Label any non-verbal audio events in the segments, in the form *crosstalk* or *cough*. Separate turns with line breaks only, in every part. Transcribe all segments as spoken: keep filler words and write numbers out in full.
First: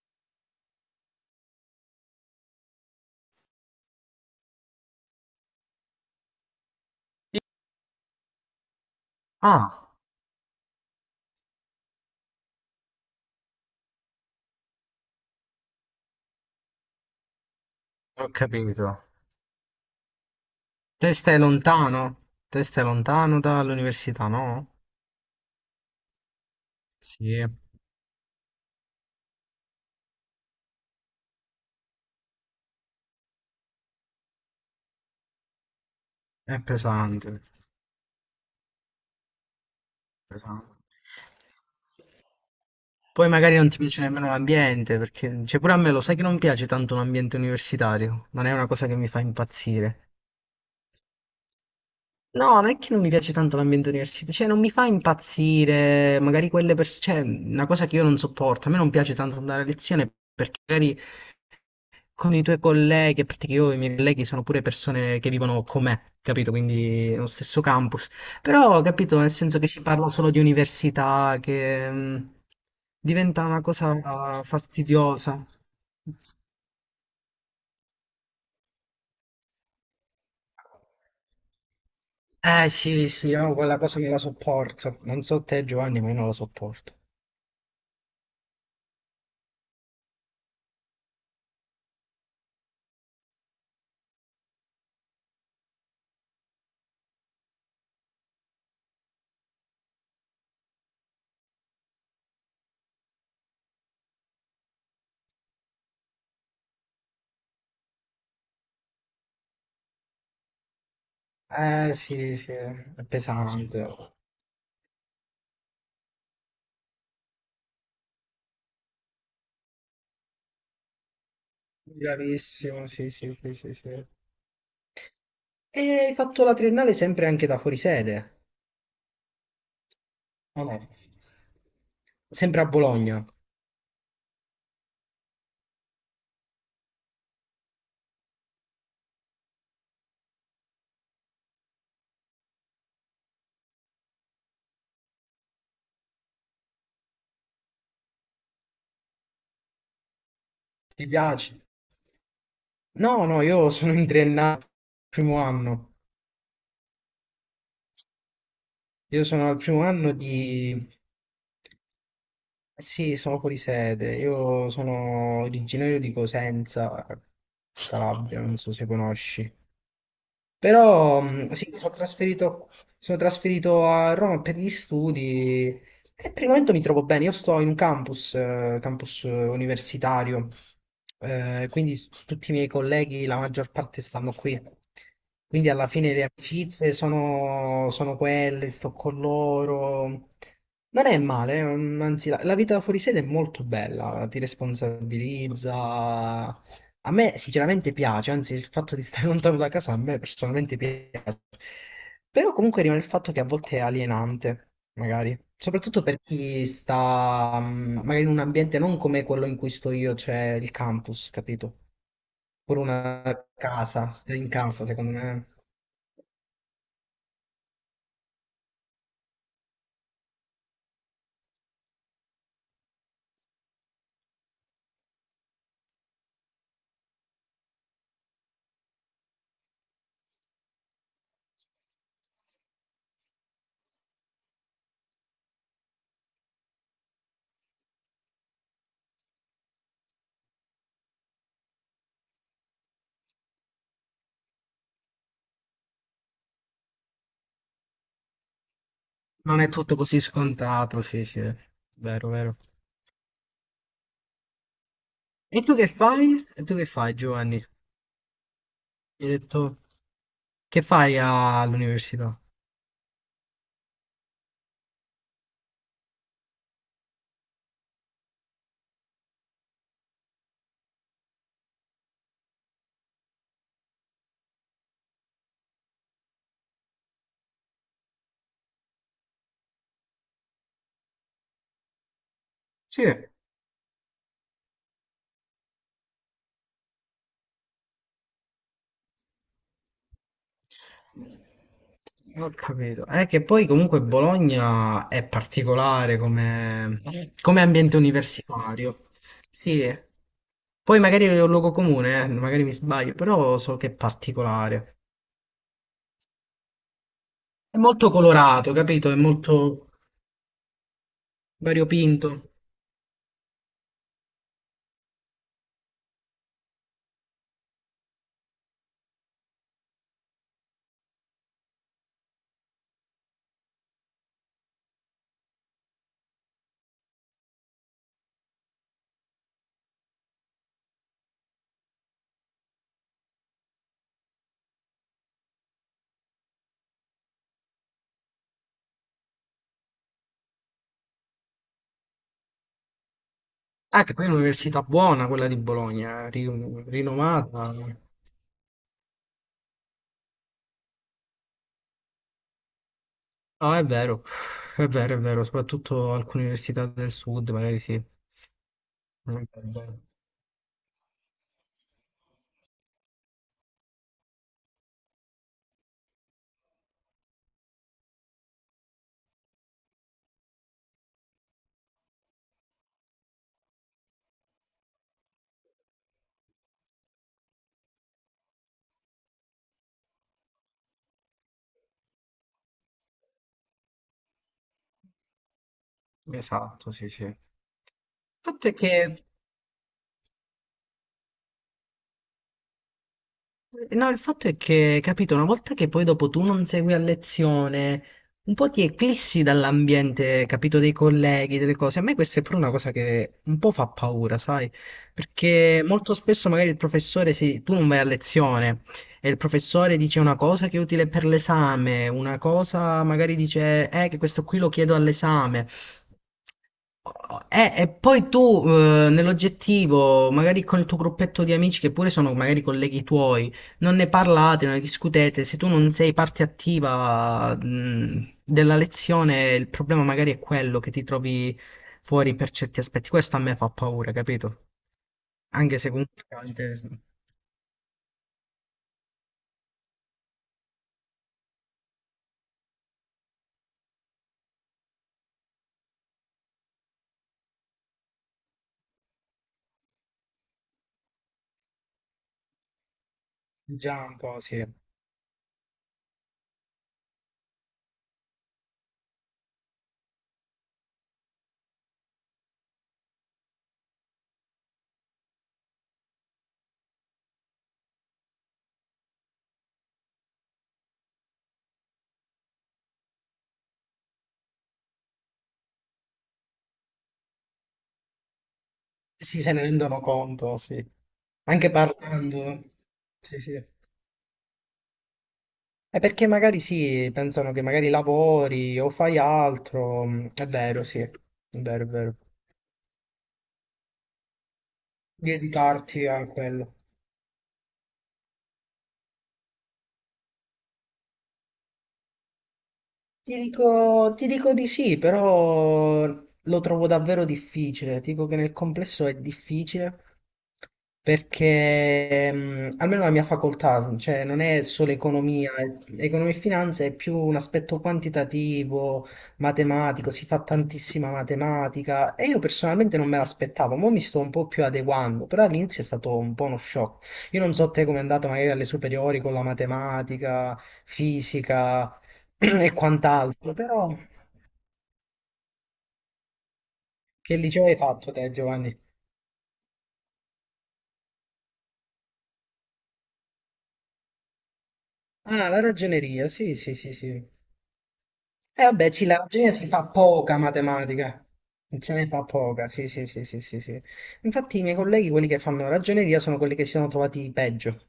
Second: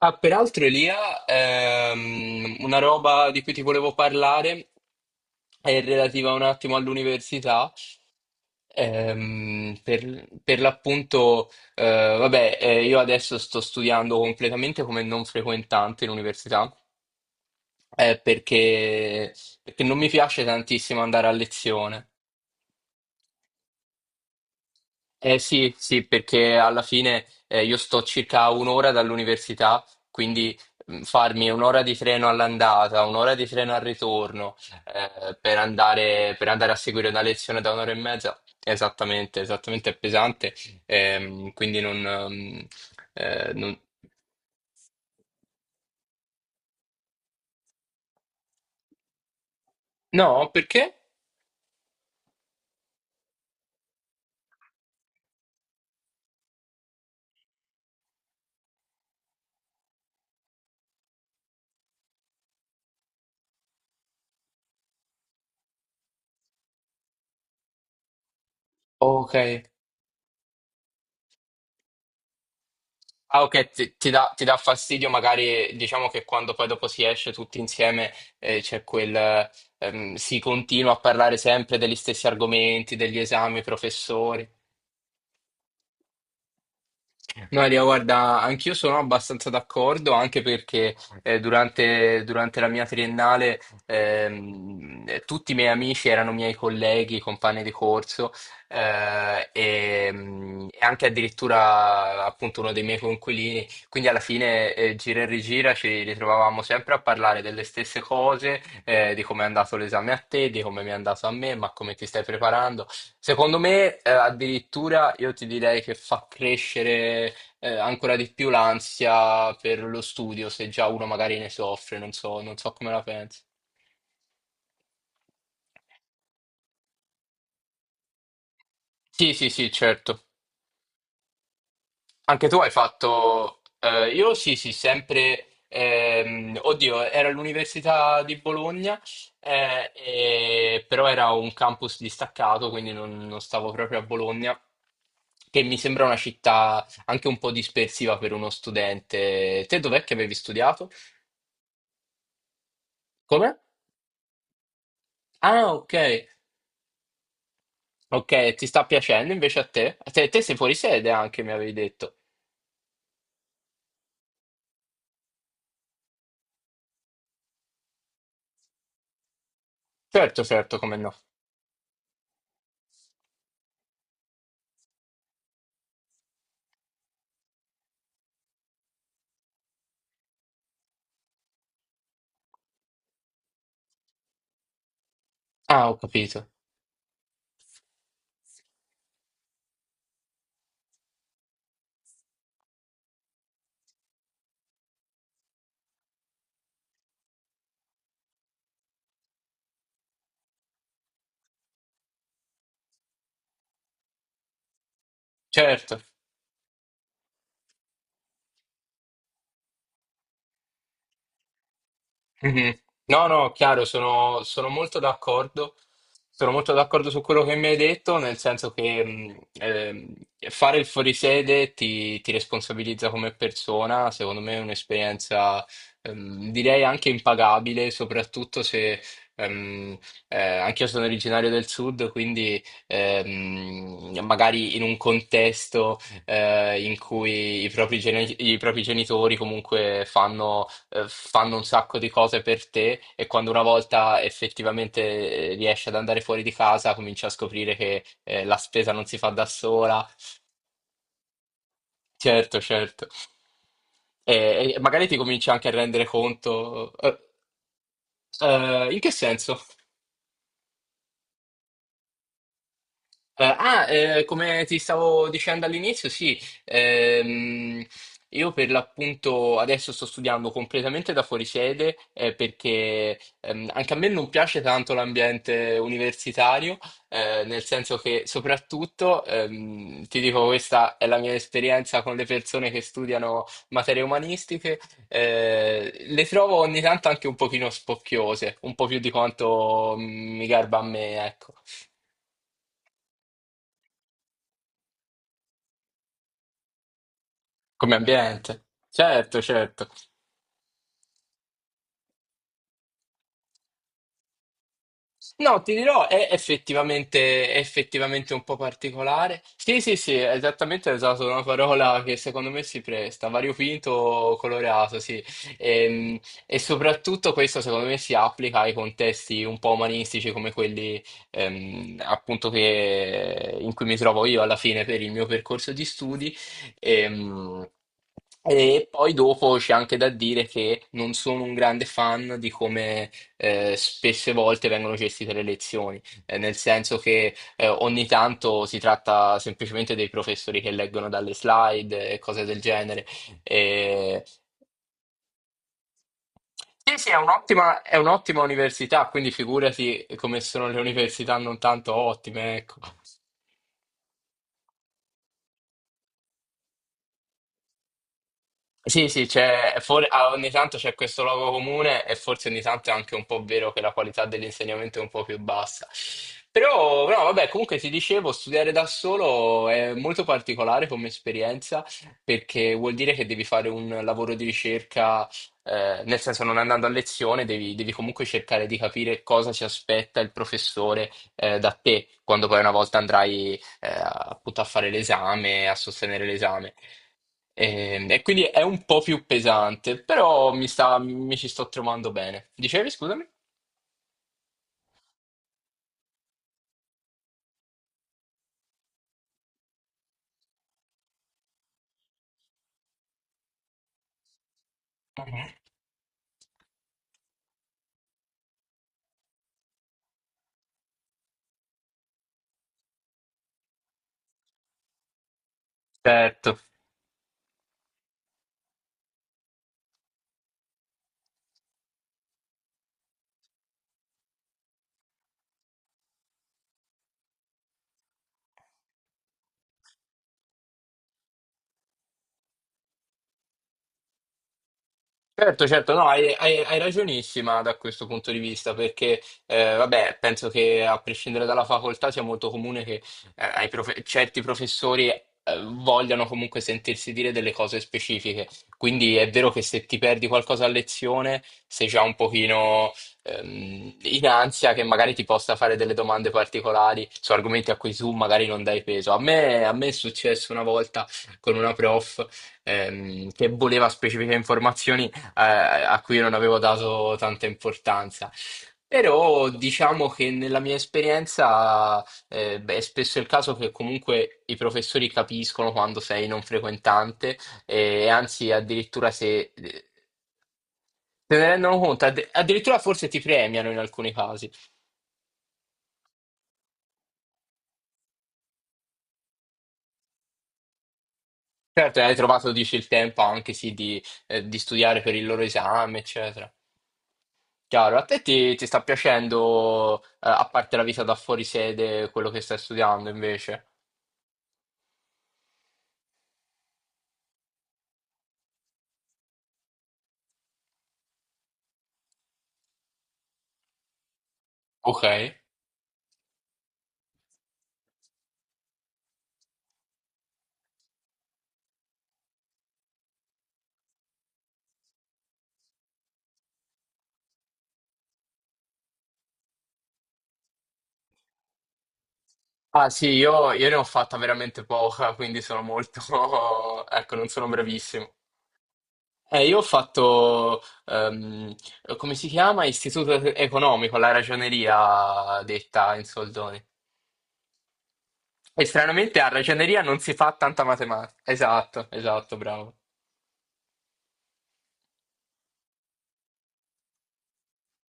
Ah, peraltro Elia, ehm, una roba di cui ti volevo parlare è relativa un attimo all'università. Ehm,
Ah,
per, per l'appunto, eh, vabbè, eh, io adesso sto studiando completamente come non frequentante in università, eh,
ho capito.
perché, perché non mi piace tantissimo
Te
andare a
stai lontano?
lezione.
Te stai lontano dall'università, no?
Eh sì, sì, perché alla fine,
Sì, è,
eh, io sto circa a un'ora dall'università, quindi mh, farmi un'ora di treno all'andata, un'ora di treno al ritorno, eh, per andare, per
è
andare a seguire una
pesante,
lezione da un'ora e mezza, esattamente, esattamente è pesante.
pesante.
ehm, quindi non, ehm,
Poi
eh,
magari non
non-
ti piace nemmeno l'ambiente, perché cioè pure a me lo sai che non piace tanto l'ambiente universitario, non è una cosa che mi fa impazzire.
No, perché?
No, non è che non mi piace tanto l'ambiente universitario, cioè non mi fa impazzire, magari quelle persone, cioè una cosa che io non sopporto, a me non piace tanto andare a lezione perché magari con i tuoi colleghi, a parte che io e i miei colleghi sono pure persone che vivono con me, capito? Quindi nello stesso campus. Però, capito, nel
Ok.
senso che si parla solo di università, che mh,
Ah,
diventa una
ok, ti, ti dà,
cosa
ti dà fastidio,
fastidiosa.
magari diciamo che quando poi dopo si esce tutti insieme, eh, c'è quel, ehm, si continua a parlare sempre degli stessi
Eh
argomenti,
sì,
degli
sì, io
esami,
quella cosa non la
professori.
sopporto. Non so te, Giovanni, ma io non la sopporto.
No, Elia, guarda, anch'io sono abbastanza d'accordo, anche perché, eh, durante, durante la mia triennale, ehm, eh, tutti i miei amici erano miei colleghi, compagni di corso, eh, e, mm, e anche addirittura appunto uno dei miei coinquilini. Quindi alla fine, eh, gira e rigira ci ritrovavamo sempre a parlare delle stesse cose, eh, di come è andato l'esame a te, di come mi è andato a me, ma
Eh
come ti stai
sì, sì,
preparando.
è
Secondo
pesante.
me, eh, addirittura io ti direi che fa crescere, eh, ancora di più l'ansia per lo studio, se già uno magari ne soffre, non so, non so
Bravissimo,
come la
sì, sì,
pensi.
sì, sì, sì. E hai fatto la triennale sempre anche da fuori sede?
Sì, sì, sì, certo.
O no?
Anche tu
Sempre a
hai
Bologna.
fatto, eh, io sì, sì, sempre, ehm, oddio, era all'Università di Bologna, eh, e- però era un campus distaccato, quindi non, non stavo proprio a Bologna, che mi sembra una città anche un po' dispersiva per uno studente. Te dov'è che avevi studiato?
Ti piace? No, no,
Come?
io sono in triennale, primo
Ah,
anno.
ok. Ok, ti sta
Io
piacendo
sono al
invece a
primo
te? A
anno
te,
di...
te sei fuori sede anche, mi avevi detto.
Sì, sono fuori sede. Io sono originario di Cosenza, Calabria, non so se conosci.
Certo, certo, come no.
Però mh, sì, mi sono trasferito, sono trasferito a Roma per gli studi e per il momento mi trovo bene. Io sto in un campus, eh, campus eh, universitario, eh, quindi s- tutti i miei colleghi, la maggior parte stanno qui. Quindi
Ah,
alla
ho
fine le
capito.
amicizie sono, sono quelle, sto con loro. Non è male, mm, anzi la, la vita fuori sede è molto bella, ti responsabilizza, a me sinceramente piace, anzi il fatto di stare *laughs* lontano da casa a me personalmente piace, però comunque rimane il fatto che a volte è alienante, magari,
Certo.
soprattutto per chi sta mm, magari in un ambiente non come quello in cui sto io, cioè il campus, capito?
Mhm.
Pure
No,
una
no, chiaro,
casa, stare
sono,
in
sono
casa
molto
secondo me
d'accordo. Sono molto d'accordo su quello che mi hai detto, nel senso che, mh, ehm, fare il fuorisede ti, ti responsabilizza come persona, secondo me è un'esperienza, ehm, direi anche impagabile, soprattutto se, ehm, eh, anch'io sono originario del sud, quindi, ehm, magari in un contesto, eh, in cui i propri geni- i propri genitori comunque fanno eh, fanno un sacco di cose per te e quando una volta effettivamente, eh, riesci ad andare fuori di casa, cominci a scoprire che, eh, la spesa non si fa da
non è tutto
sola.
così scontato, sì sì, vero, vero.
Certo, certo. E, e magari ti cominci
E
anche a
tu che
rendere
fai? E tu che
conto.
fai
Eh,
Giovanni?
eh, in che
Mi hai
senso?
detto che fai all'università?
Eh, ah, eh, come ti stavo dicendo all'inizio, sì, ehm, io per l'appunto adesso sto studiando completamente da fuori sede, eh, perché, ehm, anche a me non piace tanto l'ambiente universitario, eh, nel senso che soprattutto, ehm, ti dico, questa è la mia esperienza con le persone che
Sì.
studiano materie umanistiche, eh, le trovo ogni tanto anche un pochino spocchiose, un po' più di quanto mm, mi garba a me, ecco.
Ho capito. È che poi comunque Bologna è particolare come, come
Come
ambiente
ambiente.
universitario.
Certo, certo.
Sì. Poi magari è un luogo comune, eh, magari mi sbaglio, però so che è particolare.
No, ti dirò, è effettivamente, è
È molto
effettivamente un po'
colorato, capito? È
particolare. Sì,
molto
sì, sì, esattamente, hai usato una parola che
variopinto.
secondo me si presta, variopinto, colorato, sì. Ehm, E, soprattutto questo secondo me si applica ai contesti un po' umanistici come quelli, ehm, appunto che, in cui mi trovo io alla fine per il mio percorso di studi. Ehm, E poi dopo c'è anche da dire che non sono un grande fan di come, eh, spesse volte vengono gestite le elezioni, eh, nel senso che, eh, ogni tanto si tratta semplicemente dei professori che leggono dalle slide e cose del genere.
Ah, che
E-
poi è un'università buona quella di Bologna, eh, ri-
Sì, sì, è
rinomata.
un'ottima è un'ottima università, quindi figurati come sono le università non tanto ottime, ecco.
No, è vero, è vero, è vero, soprattutto alcune università del sud, magari sì.
Sì, sì, c'è, for- ah, ogni tanto c'è questo luogo comune e forse ogni tanto è anche un po' vero che la qualità dell'insegnamento è un po' più bassa. Però, no, vabbè, comunque ti dicevo, studiare da solo è molto particolare come esperienza perché vuol dire che devi fare un lavoro di ricerca, eh, nel senso non andando a lezione, devi, devi comunque cercare di capire cosa si aspetta il professore, eh, da te quando poi una volta andrai, eh, appunto a fare l'esame, a sostenere l'esame.
Esatto, sì, sì. Il
E, e quindi è
fatto è
un po'
che
più pesante, però mi sta, mi ci sto trovando bene. Dicevi, scusami?
no, il fatto è che, capito, una volta che poi dopo tu non segui a lezione, un po' ti eclissi dall'ambiente, capito, dei colleghi, delle cose. A me questa è pure una cosa che un po' fa paura, sai?
Mhm.
Perché molto spesso magari il professore, sì, tu non vai a lezione e il professore dice una cosa che è utile per l'esame, una cosa magari dice, eh, che questo qui lo chiedo all'esame.
Certo.
Eh, e poi tu, eh, nell'oggettivo, magari con il tuo gruppetto di amici, che pure sono magari colleghi tuoi, non ne parlate, non ne discutete. Se tu non sei parte attiva, mh, della lezione, il problema magari è quello che ti trovi fuori per certi aspetti. Questo a me fa paura, capito?
Certo,
Anche se
certo, no,
comunque
hai, hai-
tante-
hai ragionissima da questo punto di vista, perché, eh, vabbè, penso che a prescindere dalla facoltà sia molto comune che, eh, ai profe- certi professori, eh, vogliano comunque sentirsi dire delle cose specifiche. Quindi è vero che se ti perdi qualcosa a lezione, sei già un pochino, ehm,
già un
in
po' sì.
ansia che magari ti possa fare delle domande particolari su argomenti a cui tu magari non dai peso. A me, a me è successo una volta con una prof, ehm, che voleva specifiche informazioni, eh, a cui non avevo dato tanta importanza. Però diciamo che nella mia esperienza, eh, beh, è spesso il caso che comunque i professori capiscono quando sei non frequentante e anzi addirittura
Sì, se
se
ne
eh,
rendono conto, sì.
se ne
Anche
rendono conto, addi-
parlando.
addirittura forse ti
Sì, sì.
premiano in alcuni casi.
È perché magari sì, pensano che magari lavori o fai altro, mm, è vero, sì, è vero, è
Certo, hai
vero.
trovato, dici, il tempo anche sì di, eh, di studiare per il loro esame,
Dedicarti a
eccetera.
quello.
Chiaro, a te ti, ti sta piacendo, eh, a parte la vita da fuori sede, quello che stai studiando
Ti
invece?
dico, ti dico di sì, però lo trovo davvero difficile. Ti dico che nel complesso è difficile perché mm, almeno la mia facoltà, cioè non è solo
Ok.
economia, è- economia e finanza è più un aspetto quantitativo, matematico, si fa tantissima matematica e io personalmente non me l'aspettavo, ma mi sto un po' più adeguando, però all'inizio è stato un po' uno shock. Io non so te com'è andata magari alle superiori con la matematica, fisica. *clears throat* E
Ah sì, io,
quant'altro,
io ne ho
però
fatta veramente poca, quindi sono molto, *laughs* ecco, non
che
sono
liceo hai fatto
bravissimo.
te, Giovanni?
Eh, io ho fatto, ehm, come si chiama? Istituto economico, la ragioneria
Ah, la
detta in
ragioneria, sì,
soldoni.
sì, sì, sì. E
E
vabbè, sì, la
stranamente a
ragioneria si
ragioneria
fa
non si fa
poca
tanta matematica.
matematica,
Esatto,
se ne fa
esatto,
poca,
bravo.
sì, sì, sì, sì, sì, sì. Infatti i miei colleghi, quelli che fanno ragioneria, sono quelli che si sono trovati peggio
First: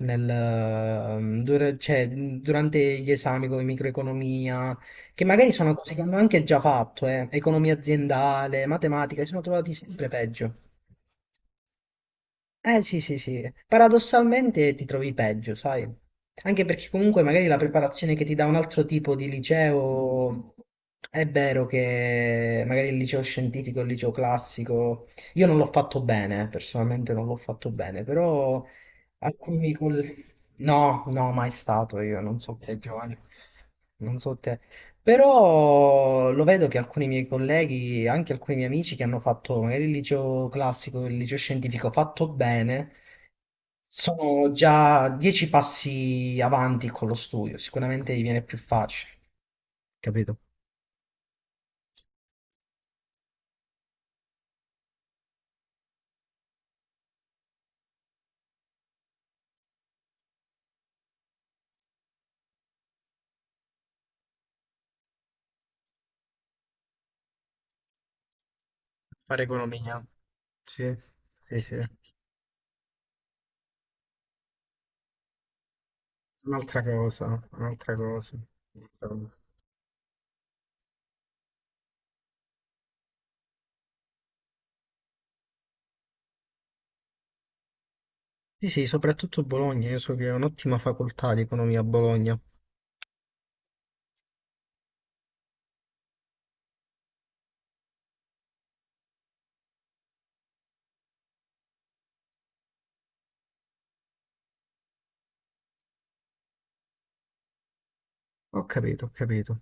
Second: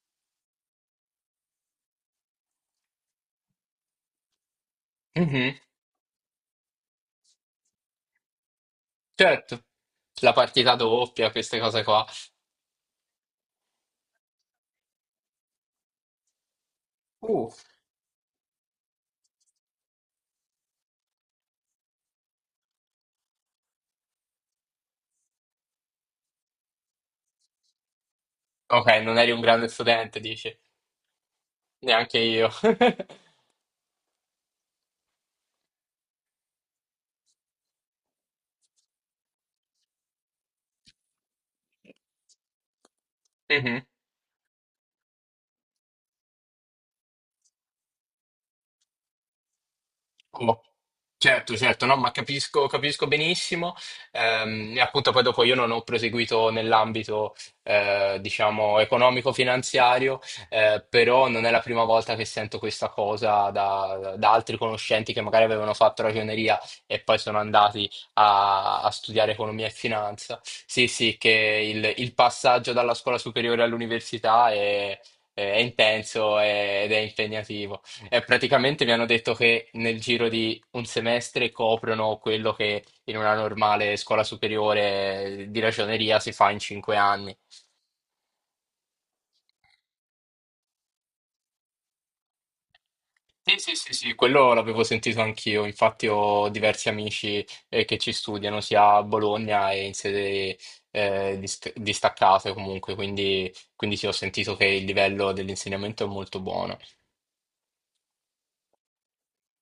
nel, ehm, dura- cioè, durante gli esami come microeconomia, che magari
Mhm,
sono cose che hanno anche già fatto, eh, economia aziendale, matematica, si sono
certo.
trovati sempre
La
peggio.
partita doppia, queste cose qua.
Eh sì, sì, sì. Paradossalmente ti trovi peggio, sai? Anche perché comunque magari
Uh,
la preparazione che ti dà un altro tipo di liceo è vero che magari il liceo scientifico, il liceo classico, io non l'ho fatto bene, eh, personalmente non l'ho fatto bene, però
ok, non eri un grande
alcuni
studente,
colleghi...
dici?
No, no, mai stato
Neanche
io, non
io.
so te, Giovanni. Non so te. Però lo vedo che alcuni miei colleghi, anche alcuni miei amici che hanno fatto magari il liceo classico, il liceo scientifico fatto
*laughs*
bene, sono già dieci passi avanti con lo studio. Sicuramente gli viene più facile, capito?
Mhm. Certo, certo, no, ma capisco, capisco benissimo. Ehm, e appunto poi dopo io non ho proseguito nell'ambito, eh, diciamo, economico-finanziario, eh, però non è la prima volta che sento questa cosa da, da altri conoscenti che magari avevano fatto ragioneria e poi sono andati a, a studiare
Fare
economia e
economia.
finanza. Sì,
Sì,
sì, che
sì, sì.
il, il passaggio dalla scuola superiore all'università è, è intenso
Un'altra
ed è
cosa,
impegnativo.
un'altra
E
cosa.
praticamente mi hanno
Un'altra
detto
cosa.
che nel giro di un semestre coprono quello che in una normale scuola superiore di ragioneria si fa in cinque anni.
Sì, sì, soprattutto Bologna. Io so che è un'ottima facoltà di economia a Bologna.
Sì, sì, sì, sì, quello l'avevo sentito anch'io. Infatti ho diversi amici, eh, che ci studiano sia a Bologna e in sede, eh, dis- distaccate comunque, quindi, quindi sì, ho sentito che il livello dell'insegnamento è molto buono.
Ho capito, ho capito.